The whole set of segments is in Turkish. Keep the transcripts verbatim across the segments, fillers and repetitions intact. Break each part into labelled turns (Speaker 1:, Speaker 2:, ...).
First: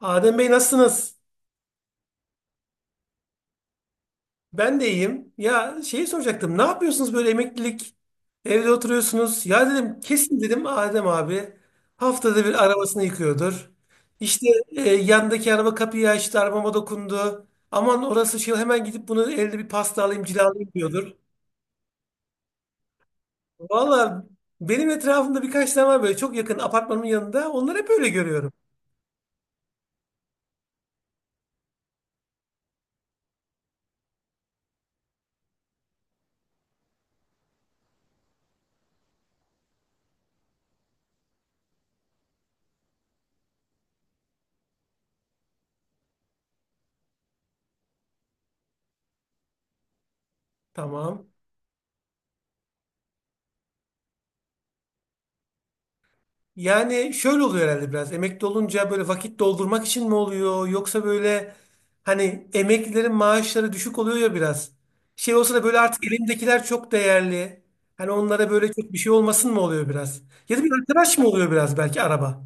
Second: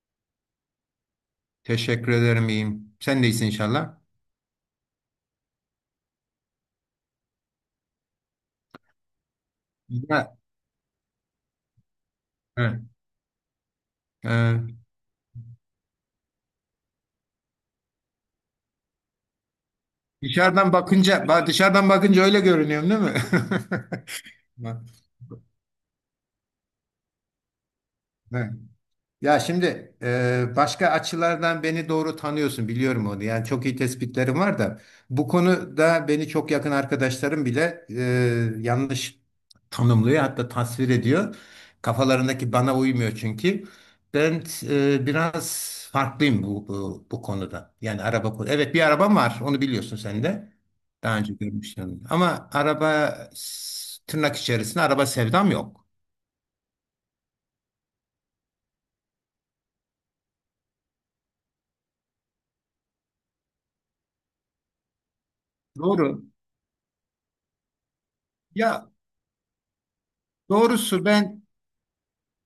Speaker 1: Adem Bey nasılsınız?
Speaker 2: Teşekkür ederim iyiyim. Sen de iyisin inşallah.
Speaker 1: Ben de iyiyim. Ya şeyi soracaktım. Ne yapıyorsunuz böyle emeklilik? Evde oturuyorsunuz. Ya dedim
Speaker 2: Ya,
Speaker 1: kesin dedim Adem abi haftada bir
Speaker 2: evet,
Speaker 1: arabasını yıkıyordur. İşte
Speaker 2: evet.
Speaker 1: e, yandaki araba kapıyı açtı, arabama dokundu. Aman orası şey hemen gidip bunu elde bir pasta alayım, cilalayayım
Speaker 2: Dışarıdan
Speaker 1: diyordur.
Speaker 2: bakınca, ba- dışarıdan bakınca öyle görünüyorum değil mi?
Speaker 1: Valla
Speaker 2: Bak,
Speaker 1: benim etrafımda birkaç tane var böyle çok yakın apartmanımın yanında. Onları hep öyle
Speaker 2: evet.
Speaker 1: görüyorum.
Speaker 2: Ya şimdi e, başka açılardan beni doğru tanıyorsun biliyorum onu. Yani çok iyi tespitlerim var da bu konuda beni çok yakın arkadaşlarım bile e, yanlış tanımlıyor hatta tasvir ediyor. Kafalarındaki bana uymuyor çünkü. Ben e, biraz farklıyım bu, bu bu konuda. Yani araba konu- evet bir arabam var onu biliyorsun sen de. Daha
Speaker 1: Tamam.
Speaker 2: önce görmüştün. Ama araba s- tırnak içerisinde araba sevdam yok.
Speaker 1: Yani şöyle oluyor herhalde biraz. Emekli olunca böyle vakit doldurmak için mi oluyor? Yoksa böyle hani emeklilerin maaşları düşük oluyor ya biraz. Şey olsa da böyle artık
Speaker 2: Doğru.
Speaker 1: elimdekiler çok değerli. Hani onlara böyle
Speaker 2: Ya
Speaker 1: çok bir şey olmasın mı oluyor biraz? Ya da bir
Speaker 2: doğrusu
Speaker 1: arkadaş mı
Speaker 2: ben.
Speaker 1: oluyor biraz belki araba?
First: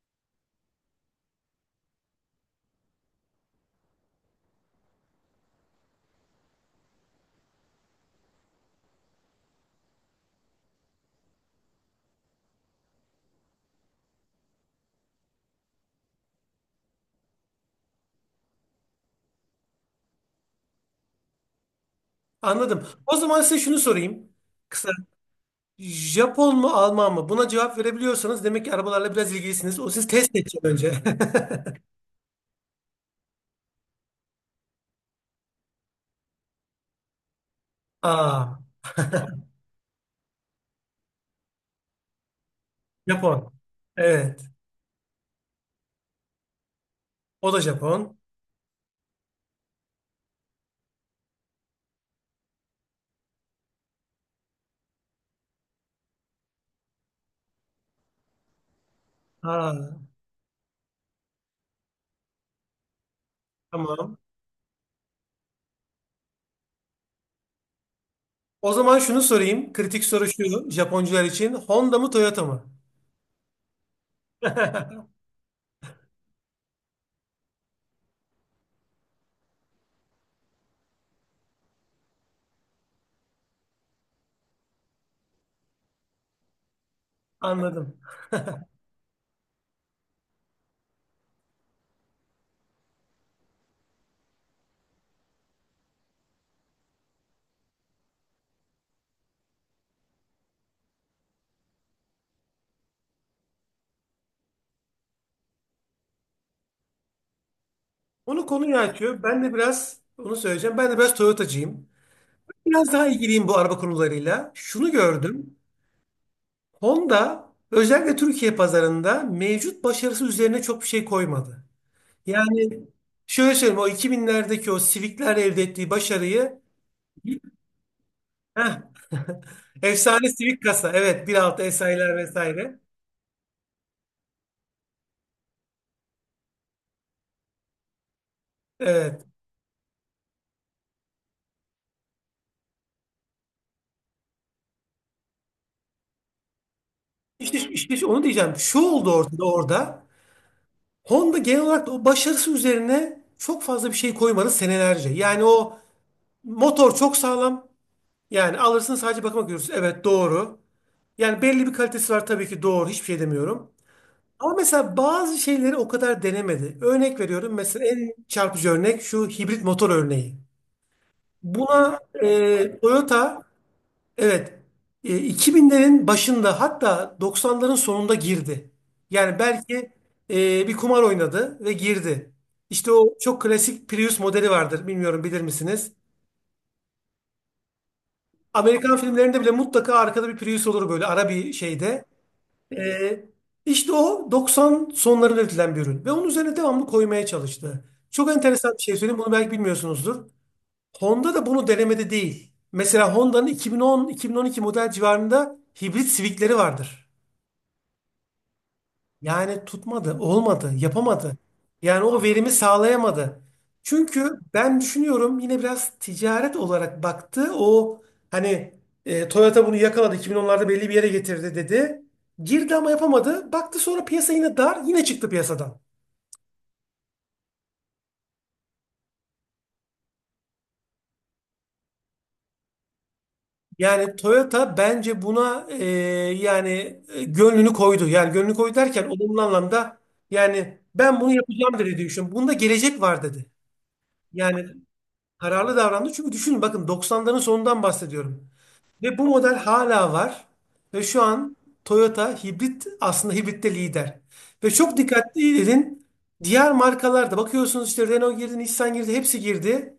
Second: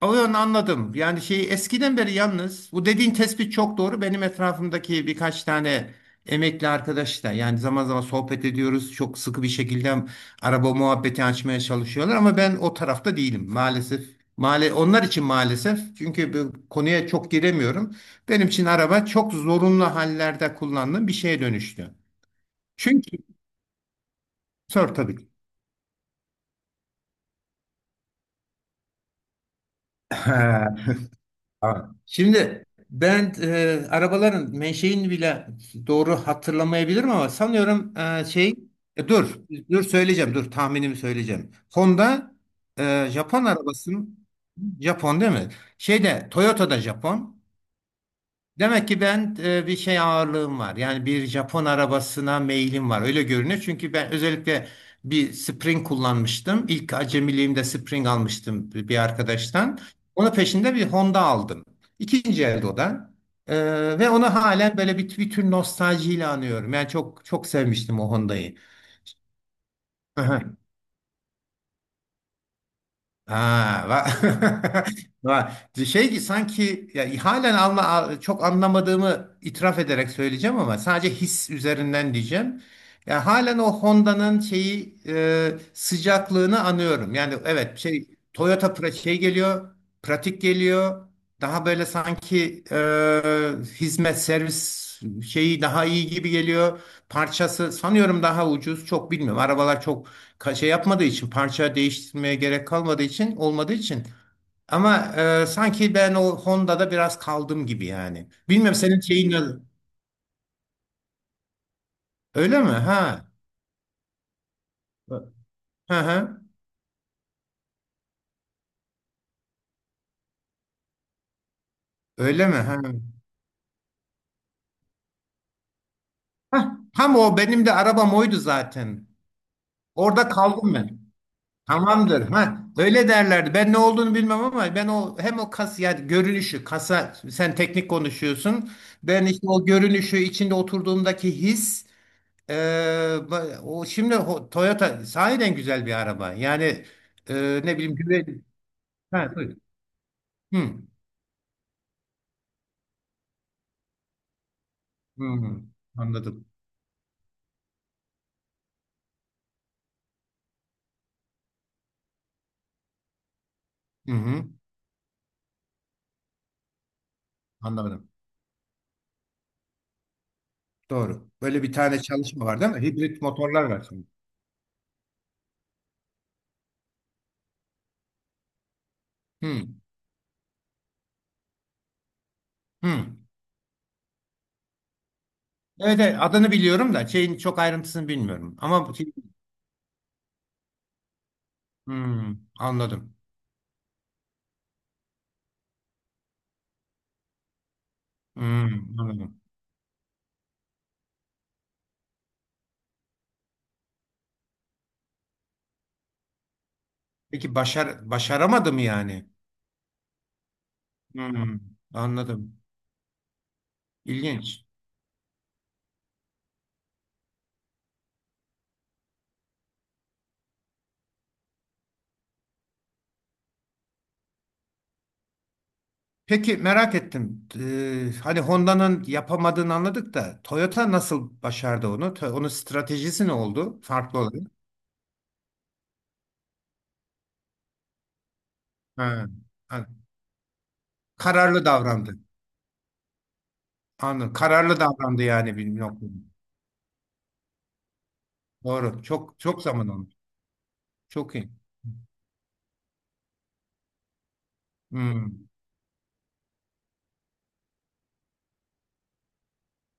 Speaker 2: Onu anladım. Yani şey eskiden beri yalnız bu dediğin tespit çok doğru. Benim etrafımdaki birkaç tane emekli arkadaş da yani zaman zaman sohbet ediyoruz. Çok sıkı bir şekilde araba muhabbeti açmaya çalışıyorlar ama ben o tarafta değilim maalesef. Male onlar için maalesef çünkü bu konuya çok giremiyorum. Benim için araba çok zorunlu hallerde kullandığım bir şeye dönüştü.
Speaker 1: Anladım. O
Speaker 2: Çünkü
Speaker 1: zaman size şunu sorayım. Kısa.
Speaker 2: sor tabii ki.
Speaker 1: Japon mu Alman mı? Buna cevap verebiliyorsanız demek ki arabalarla biraz ilgilisiniz. O siz test edeceğim önce.
Speaker 2: Ha. Şimdi ben e, arabaların menşeini bile doğru hatırlamayabilirim ama sanıyorum e, şey
Speaker 1: Aa,
Speaker 2: e, dur dur söyleyeceğim, dur tahminimi söyleyeceğim. Honda e, Japon
Speaker 1: Japon.
Speaker 2: arabası.
Speaker 1: Evet.
Speaker 2: Japon değil mi? Şeyde Toyota'da Japon.
Speaker 1: O da Japon.
Speaker 2: Demek ki ben e, bir şey ağırlığım var. Yani bir Japon arabasına meylim var. Öyle görünüyor. Çünkü ben özellikle bir Spring kullanmıştım. İlk acemiliğimde Spring almıştım bir bir arkadaştan.
Speaker 1: Aa,
Speaker 2: Onun peşinde bir Honda aldım. İkinci elde o da. E, Ve
Speaker 1: tamam.
Speaker 2: onu halen böyle bir, bir tür nostaljiyle anıyorum. Yani çok çok sevmiştim o Honda'yı.
Speaker 1: O zaman şunu sorayım. Kritik soru şu Japoncular için. Honda mı Toyota mı?
Speaker 2: Ha, va- va- şey ki sanki ya, halen anla, a- çok anlamadığımı itiraf ederek söyleyeceğim ama sadece his üzerinden diyeceğim. Ya halen o Honda'nın şeyi e, sıcaklığını anıyorum. Yani evet
Speaker 1: Anladım.
Speaker 2: şey Toyota pra- şey geliyor, pratik geliyor. Daha böyle sanki e, hizmet servis şeyi daha iyi gibi geliyor. Parçası sanıyorum daha ucuz. Çok bilmiyorum. Arabalar çok ka- şey yapmadığı için, parça değiştirmeye gerek kalmadığı için, olmadığı için ama e, sanki ben o Honda'da biraz kaldım gibi yani.
Speaker 1: Onu
Speaker 2: Bilmem
Speaker 1: konuyu
Speaker 2: senin
Speaker 1: açıyor.
Speaker 2: şeyin
Speaker 1: Ben de
Speaker 2: ne-
Speaker 1: biraz onu söyleyeceğim. Ben de biraz Toyotacıyım.
Speaker 2: öyle mi?
Speaker 1: Biraz daha
Speaker 2: Ha.
Speaker 1: ilgiliyim bu araba konularıyla. Şunu gördüm.
Speaker 2: Hı hı.
Speaker 1: Honda özellikle Türkiye pazarında mevcut başarısı üzerine çok bir şey koymadı.
Speaker 2: Öyle mi?
Speaker 1: Yani
Speaker 2: Ha.
Speaker 1: şöyle söyleyeyim o iki binlerdeki o Civic'ler elde ettiği başarıyı.
Speaker 2: Hah, tam o benim de arabam oydu
Speaker 1: Heh.
Speaker 2: zaten.
Speaker 1: Efsane
Speaker 2: Orada
Speaker 1: Civic
Speaker 2: kaldım
Speaker 1: kasa.
Speaker 2: ben.
Speaker 1: Evet, bir altı S I'ler
Speaker 2: Tamamdır. Ha,
Speaker 1: vesaire.
Speaker 2: öyle derlerdi. Ben ne olduğunu bilmem ama ben o hem o kas ya görünüşü, kasa sen teknik konuşuyorsun.
Speaker 1: Evet.
Speaker 2: Ben işte o görünüşü içinde oturduğumdaki his. Ee, ba- o şimdi ho- Toyota sahiden güzel bir araba. Yani
Speaker 1: İşte,
Speaker 2: e, ne bileyim,
Speaker 1: işte onu
Speaker 2: güven.
Speaker 1: diyeceğim. Şu oldu
Speaker 2: Ha,
Speaker 1: ortada
Speaker 2: buyur.
Speaker 1: orada.
Speaker 2: Hı,
Speaker 1: Honda genel olarak da o başarısı üzerine çok fazla bir şey koymadı senelerce.
Speaker 2: hı,
Speaker 1: Yani
Speaker 2: hı,
Speaker 1: o
Speaker 2: anladım.
Speaker 1: motor çok sağlam. Yani alırsın sadece bakıma görürsün. Evet doğru. Yani belli bir kalitesi var tabii ki doğru. Hiçbir şey demiyorum.
Speaker 2: Hı hı,
Speaker 1: Ama mesela bazı şeyleri o kadar denemedi. Örnek veriyorum. Mesela
Speaker 2: anladım.
Speaker 1: en çarpıcı örnek şu hibrit motor örneği.
Speaker 2: Doğru. Böyle bir
Speaker 1: Buna
Speaker 2: tane çalışma var değil
Speaker 1: e,
Speaker 2: mi? Hibrit
Speaker 1: Toyota.
Speaker 2: motorlar var şimdi.
Speaker 1: Evet. E, iki binlerin başında hatta doksanların sonunda girdi. Yani
Speaker 2: Hı,
Speaker 1: belki e, bir kumar oynadı ve girdi. İşte
Speaker 2: hı.
Speaker 1: o çok klasik Prius modeli vardır. Bilmiyorum bilir misiniz?
Speaker 2: Evet, evet, adını biliyorum da şeyin çok ayrıntısını bilmiyorum. Ama bu-
Speaker 1: Amerikan
Speaker 2: şey,
Speaker 1: filmlerinde bile mutlaka arkada bir Prius olur böyle ara bir şeyde.
Speaker 2: hı,
Speaker 1: E,
Speaker 2: anladım.
Speaker 1: işte o doksan sonlarında üretilen bir ürün. Ve onun üzerine devamlı koymaya çalıştı. Çok
Speaker 2: Hı,
Speaker 1: enteresan bir şey söyleyeyim. Bunu
Speaker 2: anladım.
Speaker 1: belki bilmiyorsunuzdur. Honda da bunu denemede değil. Mesela Honda'nın iki bin on-iki bin on iki model civarında hibrit Civic'leri vardır.
Speaker 2: Peki başar başaramadı mı yani?
Speaker 1: Yani tutmadı, olmadı,
Speaker 2: Hı,
Speaker 1: yapamadı. Yani o verimi
Speaker 2: anladım.
Speaker 1: sağlayamadı. Çünkü
Speaker 2: İlginç.
Speaker 1: ben düşünüyorum yine biraz ticaret olarak baktı. O hani e, Toyota bunu yakaladı, iki bin onlarda belli bir yere getirdi dedi. Girdi ama yapamadı. Baktı sonra piyasa yine dar, yine çıktı piyasadan.
Speaker 2: Peki merak ettim. Ee, hani Honda'nın yapamadığını anladık da Toyota nasıl başardı onu? To- Onun stratejisi ne oldu?
Speaker 1: Yani
Speaker 2: Farklı olarak.
Speaker 1: Toyota bence buna e, yani e, gönlünü koydu. Yani gönlünü koydu derken
Speaker 2: Ha,
Speaker 1: olumlu
Speaker 2: ha.
Speaker 1: anlamda, yani ben bunu
Speaker 2: Kararlı
Speaker 1: yapacağım dedi diye
Speaker 2: davrandı.
Speaker 1: düşünüyorum. Bunda gelecek var dedi.
Speaker 2: Anladım.
Speaker 1: Yani
Speaker 2: Kararlı davrandı yani
Speaker 1: kararlı
Speaker 2: bir
Speaker 1: davrandı.
Speaker 2: noktada.
Speaker 1: Çünkü düşünün bakın doksanların sonundan bahsediyorum.
Speaker 2: Doğru.
Speaker 1: Ve bu
Speaker 2: Çok
Speaker 1: model
Speaker 2: çok zaman
Speaker 1: hala
Speaker 2: olmuş.
Speaker 1: var. Ve şu
Speaker 2: Çok iyi.
Speaker 1: an Toyota hibrit aslında hibritte lider. Ve çok
Speaker 2: Hmm.
Speaker 1: dikkatli edin. Diğer markalarda bakıyorsunuz işte Renault girdi, Nissan girdi, hepsi girdi.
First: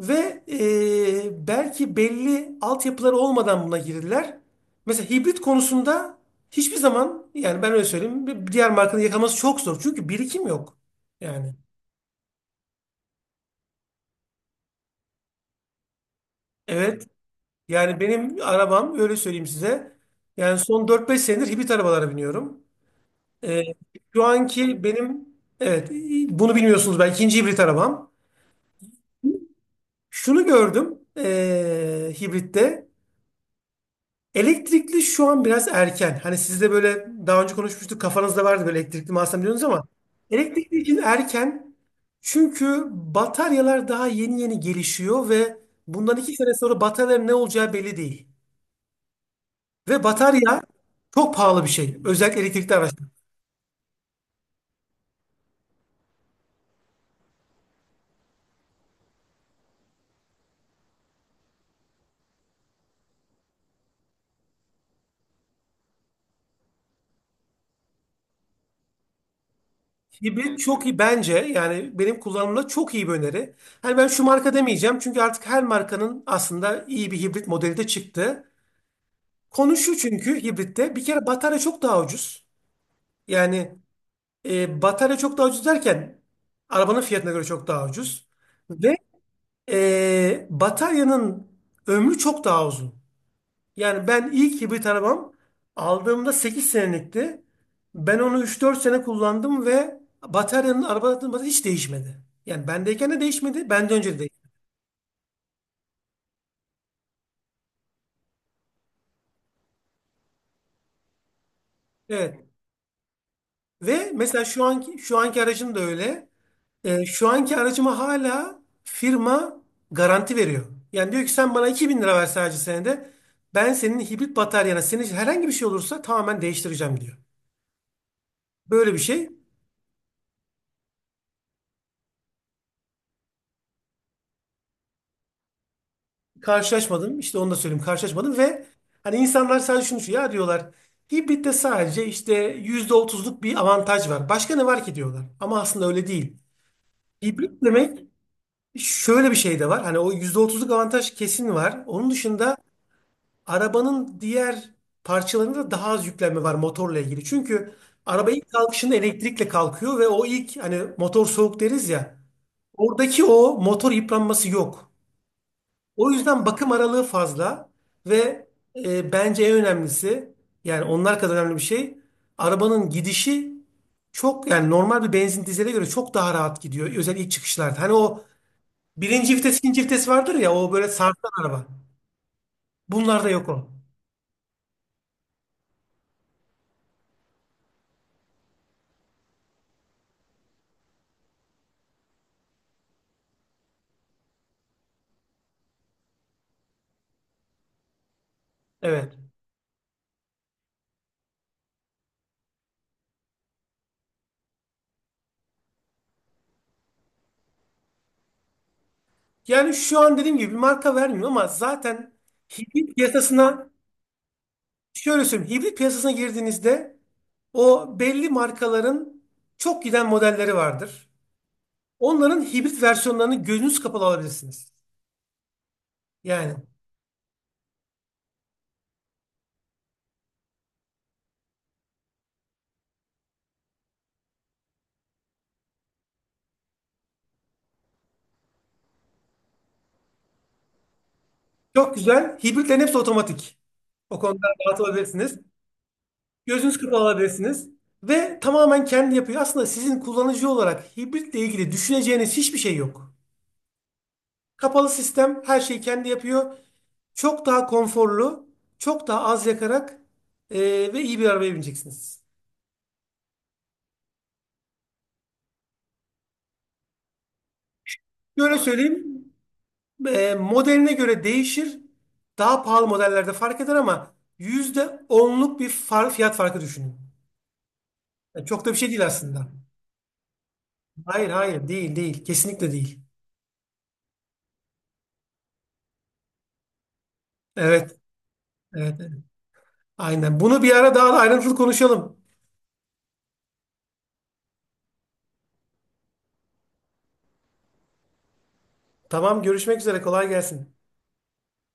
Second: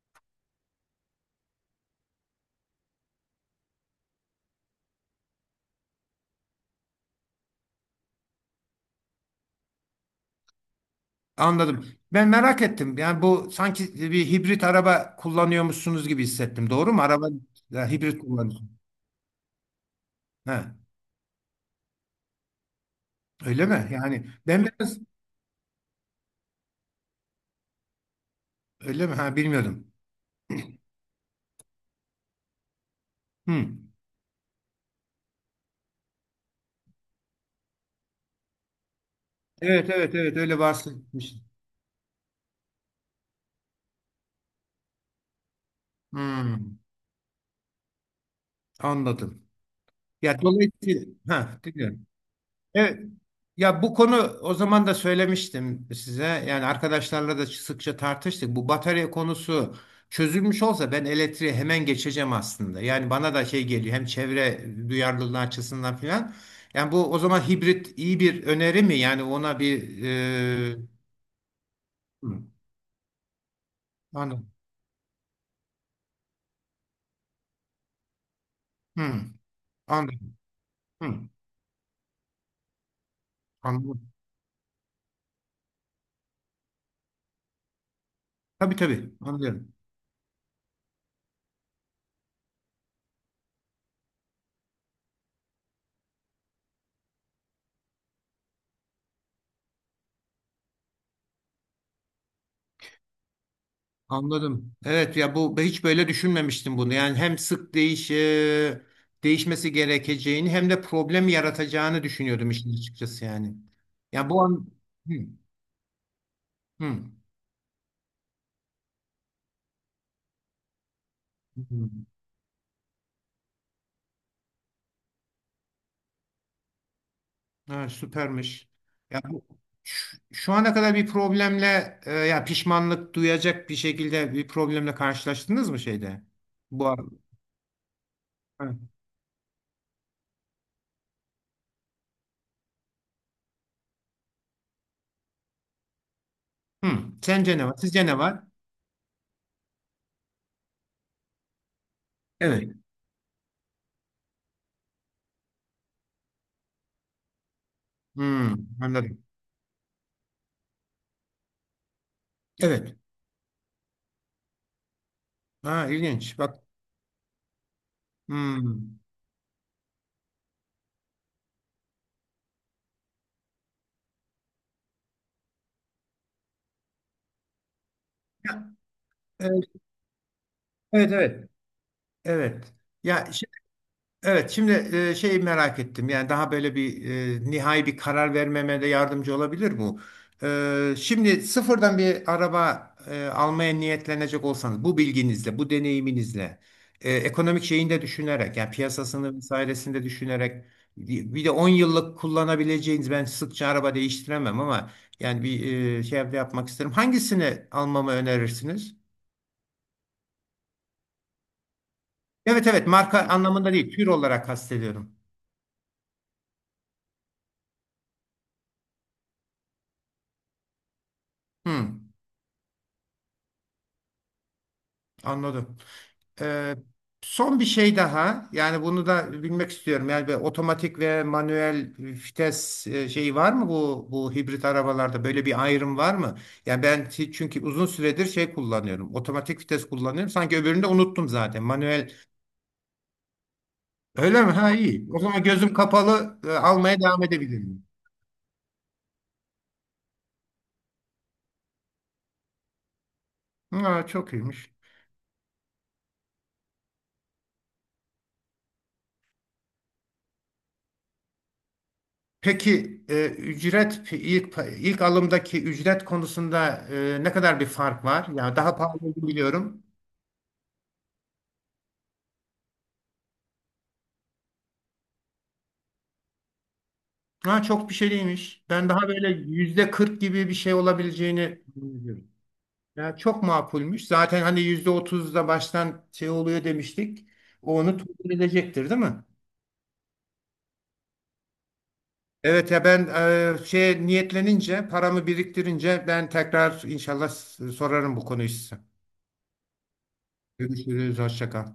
Speaker 1: Ve e, belki belli altyapıları olmadan buna girdiler. Mesela hibrit konusunda hiçbir zaman, yani ben öyle söyleyeyim, bir diğer markanın yakalaması çok zor. Çünkü birikim yok. Yani.
Speaker 2: Anladım. Ben merak ettim. Yani bu sanki bir hibrit araba kullanıyormuşsunuz gibi hissettim. Doğru mu?
Speaker 1: Evet.
Speaker 2: Araba ya,
Speaker 1: Yani
Speaker 2: hibrit
Speaker 1: benim
Speaker 2: kullanıyorsun.
Speaker 1: arabam, öyle söyleyeyim size. Yani
Speaker 2: Ha,
Speaker 1: son dört beş senedir hibrit arabalara biniyorum. Ee,
Speaker 2: öyle mi?
Speaker 1: şu
Speaker 2: Yani ben
Speaker 1: anki
Speaker 2: biraz.
Speaker 1: benim, evet, bunu bilmiyorsunuz, ben ikinci hibrit arabam.
Speaker 2: Öyle mi? Ha, bilmiyordum.
Speaker 1: Şunu gördüm eee, hibritte.
Speaker 2: Hmm.
Speaker 1: Elektrikli şu an biraz erken. Hani siz de böyle daha önce konuşmuştuk, kafanızda vardı böyle elektrikli mi alsam diyorsunuz ama
Speaker 2: Evet evet evet, öyle
Speaker 1: elektrikli için
Speaker 2: bahsetmiştim.
Speaker 1: erken. Çünkü bataryalar daha yeni yeni gelişiyor ve bundan iki sene sonra
Speaker 2: Hmm,
Speaker 1: bataryaların ne olacağı belli değil.
Speaker 2: anladım.
Speaker 1: Ve
Speaker 2: Ya
Speaker 1: batarya
Speaker 2: dolayısıyla,
Speaker 1: çok
Speaker 2: ha,
Speaker 1: pahalı bir şey.
Speaker 2: dinliyorum.
Speaker 1: Özellikle elektrikli
Speaker 2: Evet.
Speaker 1: araçlar.
Speaker 2: Ya bu konu o zaman da söylemiştim size. Yani arkadaşlarla da sıkça tartıştık. Bu batarya konusu çözülmüş olsa ben elektriğe hemen geçeceğim aslında. Yani bana da şey geliyor, hem çevre duyarlılığı açısından filan. Yani bu o zaman hibrit iyi bir öneri mi? Yani ona bir
Speaker 1: Hibrit
Speaker 2: e,
Speaker 1: çok iyi bence, yani benim
Speaker 2: hı,
Speaker 1: kullanımımda çok iyi bir öneri. Hani ben şu
Speaker 2: anladım.
Speaker 1: marka demeyeceğim çünkü artık her markanın aslında iyi bir hibrit modeli de çıktı.
Speaker 2: Hı,
Speaker 1: Konu şu,
Speaker 2: anladım.
Speaker 1: çünkü hibritte bir
Speaker 2: Hı,
Speaker 1: kere batarya çok daha ucuz. Yani
Speaker 2: anladım.
Speaker 1: e, batarya çok daha ucuz derken arabanın fiyatına göre çok daha ucuz.
Speaker 2: Tabii
Speaker 1: Ve
Speaker 2: tabii, anlıyorum.
Speaker 1: e, bataryanın ömrü çok daha uzun. Yani ben ilk hibrit arabam aldığımda sekiz senelikti. Ben onu üç dört sene kullandım ve bataryanın, arabanın bataryası hiç değişmedi. Yani bendeyken de değişmedi, benden önce de değişmedi.
Speaker 2: Anladım. Evet ya bu hiç böyle düşünmemiştim bunu. Yani hem sık değiş e, değişmesi gerekeceğini hem de problem yaratacağını
Speaker 1: Evet.
Speaker 2: düşünüyordum işin açıkçası yani.
Speaker 1: Ve
Speaker 2: Ya bu
Speaker 1: mesela şu
Speaker 2: an.
Speaker 1: anki
Speaker 2: Hı,
Speaker 1: şu anki aracım da öyle. Ee,
Speaker 2: hı,
Speaker 1: şu anki aracıma hala firma garanti veriyor. Yani diyor ki sen bana iki
Speaker 2: hı.
Speaker 1: bin lira ver sadece senede. Ben senin hibrit bataryana, senin herhangi bir şey olursa tamamen değiştireceğim diyor.
Speaker 2: Ha, süpermiş.
Speaker 1: Böyle bir
Speaker 2: Ya
Speaker 1: şey.
Speaker 2: bu şu, şu ana kadar bir problemle e, ya pişmanlık duyacak bir şekilde bir problemle karşılaştınız mı şeyde? Bu ar-
Speaker 1: Karşılaşmadım. İşte onu da söyleyeyim. Karşılaşmadım ve
Speaker 2: Hı.
Speaker 1: hani insanlar sadece şunu şu ya diyorlar. Hibritte sadece işte yüzde otuzluk bir avantaj var. Başka ne var ki diyorlar. Ama aslında öyle değil.
Speaker 2: Hı. Sence
Speaker 1: Hibrit
Speaker 2: ne var?
Speaker 1: demek
Speaker 2: Sizce ne var?
Speaker 1: şöyle bir şey de var. Hani o yüzde otuzluk avantaj kesin var. Onun dışında
Speaker 2: Evet.
Speaker 1: arabanın diğer parçalarında daha az yüklenme var motorla ilgili. Çünkü araba
Speaker 2: Hı,
Speaker 1: ilk kalkışında
Speaker 2: anladım.
Speaker 1: elektrikle kalkıyor ve o ilk, hani motor soğuk deriz ya.
Speaker 2: Evet.
Speaker 1: Oradaki o motor yıpranması yok.
Speaker 2: Ha,
Speaker 1: O
Speaker 2: ilginç.
Speaker 1: yüzden
Speaker 2: Bak.
Speaker 1: bakım aralığı fazla ve
Speaker 2: Hı.
Speaker 1: e, bence en önemlisi, yani onlar kadar önemli bir şey, arabanın gidişi çok, yani normal bir benzin dizele göre çok daha rahat gidiyor. Özellikle ilk çıkışlarda. Hani o birinci vites,
Speaker 2: Evet,
Speaker 1: ikinci vites vardır ya, o böyle
Speaker 2: evet,
Speaker 1: sarsan
Speaker 2: evet.
Speaker 1: araba.
Speaker 2: Evet. Ya
Speaker 1: Bunlarda
Speaker 2: şi-
Speaker 1: yok o.
Speaker 2: evet şimdi e, şeyi merak ettim. Yani daha böyle bir e, nihai bir karar vermeme de yardımcı olabilir bu. E, şimdi sıfırdan bir araba e, almaya niyetlenecek olsanız bu bilginizle, bu deneyiminizle, e, ekonomik şeyini de düşünerek, yani
Speaker 1: Evet.
Speaker 2: piyasasını vesairesini de düşünerek, bir de on yıllık kullanabileceğiniz, ben sıkça araba değiştiremem ama yani bir e, şey de yapmak isterim, hangisini almamı önerirsiniz?
Speaker 1: Yani şu an dediğim gibi bir marka vermiyor ama zaten
Speaker 2: Evet evet,
Speaker 1: hibrit
Speaker 2: marka
Speaker 1: piyasasına
Speaker 2: anlamında değil, tür olarak kastediyorum.
Speaker 1: şöyle söyleyeyim. Hibrit piyasasına girdiğinizde o belli markaların çok giden modelleri vardır.
Speaker 2: Hmm,
Speaker 1: Onların hibrit versiyonlarını gözünüz kapalı alabilirsiniz.
Speaker 2: anladım.
Speaker 1: Yani
Speaker 2: Ee, son bir şey daha yani bunu da bilmek istiyorum. Yani bir otomatik ve manuel vites e, şeyi var mı, bu bu hibrit arabalarda böyle bir ayrım var mı? Yani ben ti- çünkü uzun süredir şey kullanıyorum. Otomatik vites kullanıyorum. Sanki öbürünü de unuttum zaten.
Speaker 1: çok
Speaker 2: Manuel.
Speaker 1: güzel. Hibritlerin hepsi otomatik. O
Speaker 2: Öyle
Speaker 1: konuda
Speaker 2: mi? Ha,
Speaker 1: rahat
Speaker 2: iyi. O
Speaker 1: olabilirsiniz.
Speaker 2: zaman gözüm kapalı e,
Speaker 1: Gözünüz kapalı
Speaker 2: almaya devam
Speaker 1: alabilirsiniz.
Speaker 2: edebilirim.
Speaker 1: Ve tamamen kendi yapıyor. Aslında sizin kullanıcı olarak hibritle ilgili düşüneceğiniz hiçbir şey yok.
Speaker 2: Ha, çok iyiymiş.
Speaker 1: Kapalı sistem her şeyi kendi yapıyor. Çok daha konforlu, çok daha az yakarak eee, ve iyi bir arabaya bineceksiniz.
Speaker 2: Peki e, ücret, ilk ilk alımdaki ücret konusunda e, ne kadar bir fark var? Yani
Speaker 1: Böyle
Speaker 2: daha pahalı
Speaker 1: söyleyeyim.
Speaker 2: olduğunu biliyorum.
Speaker 1: E, modeline göre değişir. Daha pahalı modellerde fark eder ama yüzde onluk bir far, fiyat farkı düşünün.
Speaker 2: Ha, çok bir şey
Speaker 1: Yani çok
Speaker 2: değilmiş.
Speaker 1: da bir şey
Speaker 2: Ben
Speaker 1: değil
Speaker 2: daha böyle
Speaker 1: aslında.
Speaker 2: yüzde kırk gibi bir şey
Speaker 1: Hayır,
Speaker 2: olabileceğini
Speaker 1: hayır, değil, değil.
Speaker 2: biliyorum.
Speaker 1: Kesinlikle değil.
Speaker 2: Ya çok makulmüş. Zaten hani yüzde otuzda baştan şey oluyor demiştik. O
Speaker 1: Evet,
Speaker 2: onu tutun edecektir,
Speaker 1: evet.
Speaker 2: değil
Speaker 1: Evet.
Speaker 2: mi?
Speaker 1: Aynen. Bunu bir ara daha da ayrıntılı konuşalım.
Speaker 2: Evet ya ben e, şey niyetlenince, paramı biriktirince ben tekrar inşallah s- sorarım bu konuyu size.
Speaker 1: Tamam, görüşmek üzere, kolay gelsin.
Speaker 2: Görüşürüz. Hoşça kal.